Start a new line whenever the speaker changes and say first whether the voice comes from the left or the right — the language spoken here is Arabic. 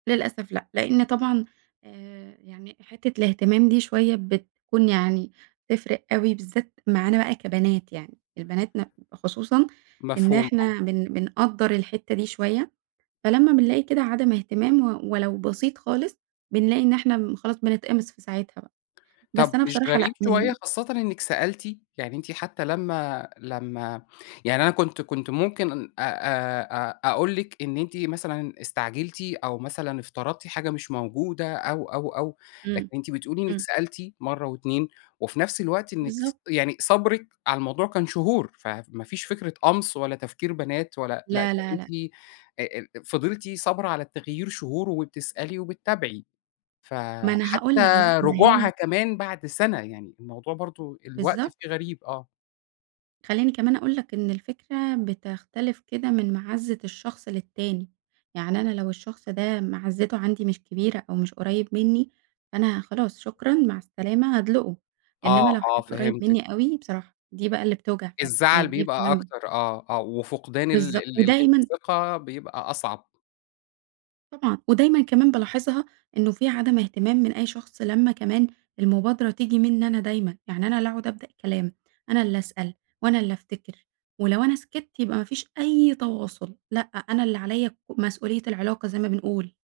right: للأسف لأ، لإن طبعًا آآ، يعني حتّة الإهتمام دي شوية بتكون يعني تفرِق أوي بالذات معانا بقى كبنات، يعني البنات م خصوصًا إن
left: مفهوم، آه.
right: إحنا بن بنقدَّر الحتّة دي شوية، فلمّا بنلاقي كده عدم اهتمام و ولو بسيط خالص بنلاقي إن إحنا خلاص بنتقمص في ساعتها بقى، بس
left: طَب
right: أنا
left: مش
right: بصراحة لأ
left: غريب
right: من
left: شوية خاصةً إنِّك سألتِ؟ يعني أنتِ حتى لمّا لمّا يعني أنا كنت كنت ممكن أ أ أ أقول لِك إن أنتِ مثلًا استعجلتِ، أو مثلًا افترضتِ حاجة مش موجودة، أو، أو، أو لكن
right: إمم،
left: أنتِ بتقولي إنِّك
right: إمم.
left: سألتِ مرّه و2 وفي نفْس الوقت إنِّك
right: بالضبط.
left: ص يعني صبْرِك على الموضوع كان شهور، فما فيش فكرة قَمْص ولا تفكير بنات، ولا لأ ده
right: لا، لا، لأ.
left: أنتِ أ أ فضلتِ صابرة على التغيير شهور، وبتسألي وبتتابعي،
right: ما أنا هاقول
left: فحتى
right: لَك بقى، ما
left: رجوعها
right: هي
left: كمان بعد سنة، يعني الموضوع برضه الوقت
right: بالضبط.
left: فيه غريب، آه.
right: خلّيني كمان أقول لَك إن الفكرة بتختلف كده من معزّة الشخص للتاني، يعني أنا لو الشخص ده معزّته عندي مش كبيرة، أو مش قريّب منّي، فأنا خلاص شكرًا مع السلامة، هادلقُه،
left: آه،
right: إنما لو
left: آه،
right: حد قريّب
left: فهمتِك.
right: منّي أوي، بصراحة دي بقى اللي بتوجع فعلًا،
left: الزعل
right: يعني دي
left: بيبقى
right: فعلًا
left: أكتر، آه، آه وفقدان ال
right: بالضبط
left: ال ال
right: ودايمًا
left: الثقة بيبقى أصعب.
right: طبعًا ودايمًا كمان بالاحظها، إنه في عدم إهتمام من أي شخص لمّا كمان المبادرة تيجي منّي أنا دايمًا، يعني أنا اللي أقعد أبدأ الكلام، أنا اللي أسأل، وأنا اللي أفتكر، ولو أنا سكِتّ يبقى ما فيش أي تواصل، لأ أنا اللي عليَّ ك مسؤولية العلاقة زي ما بنقول.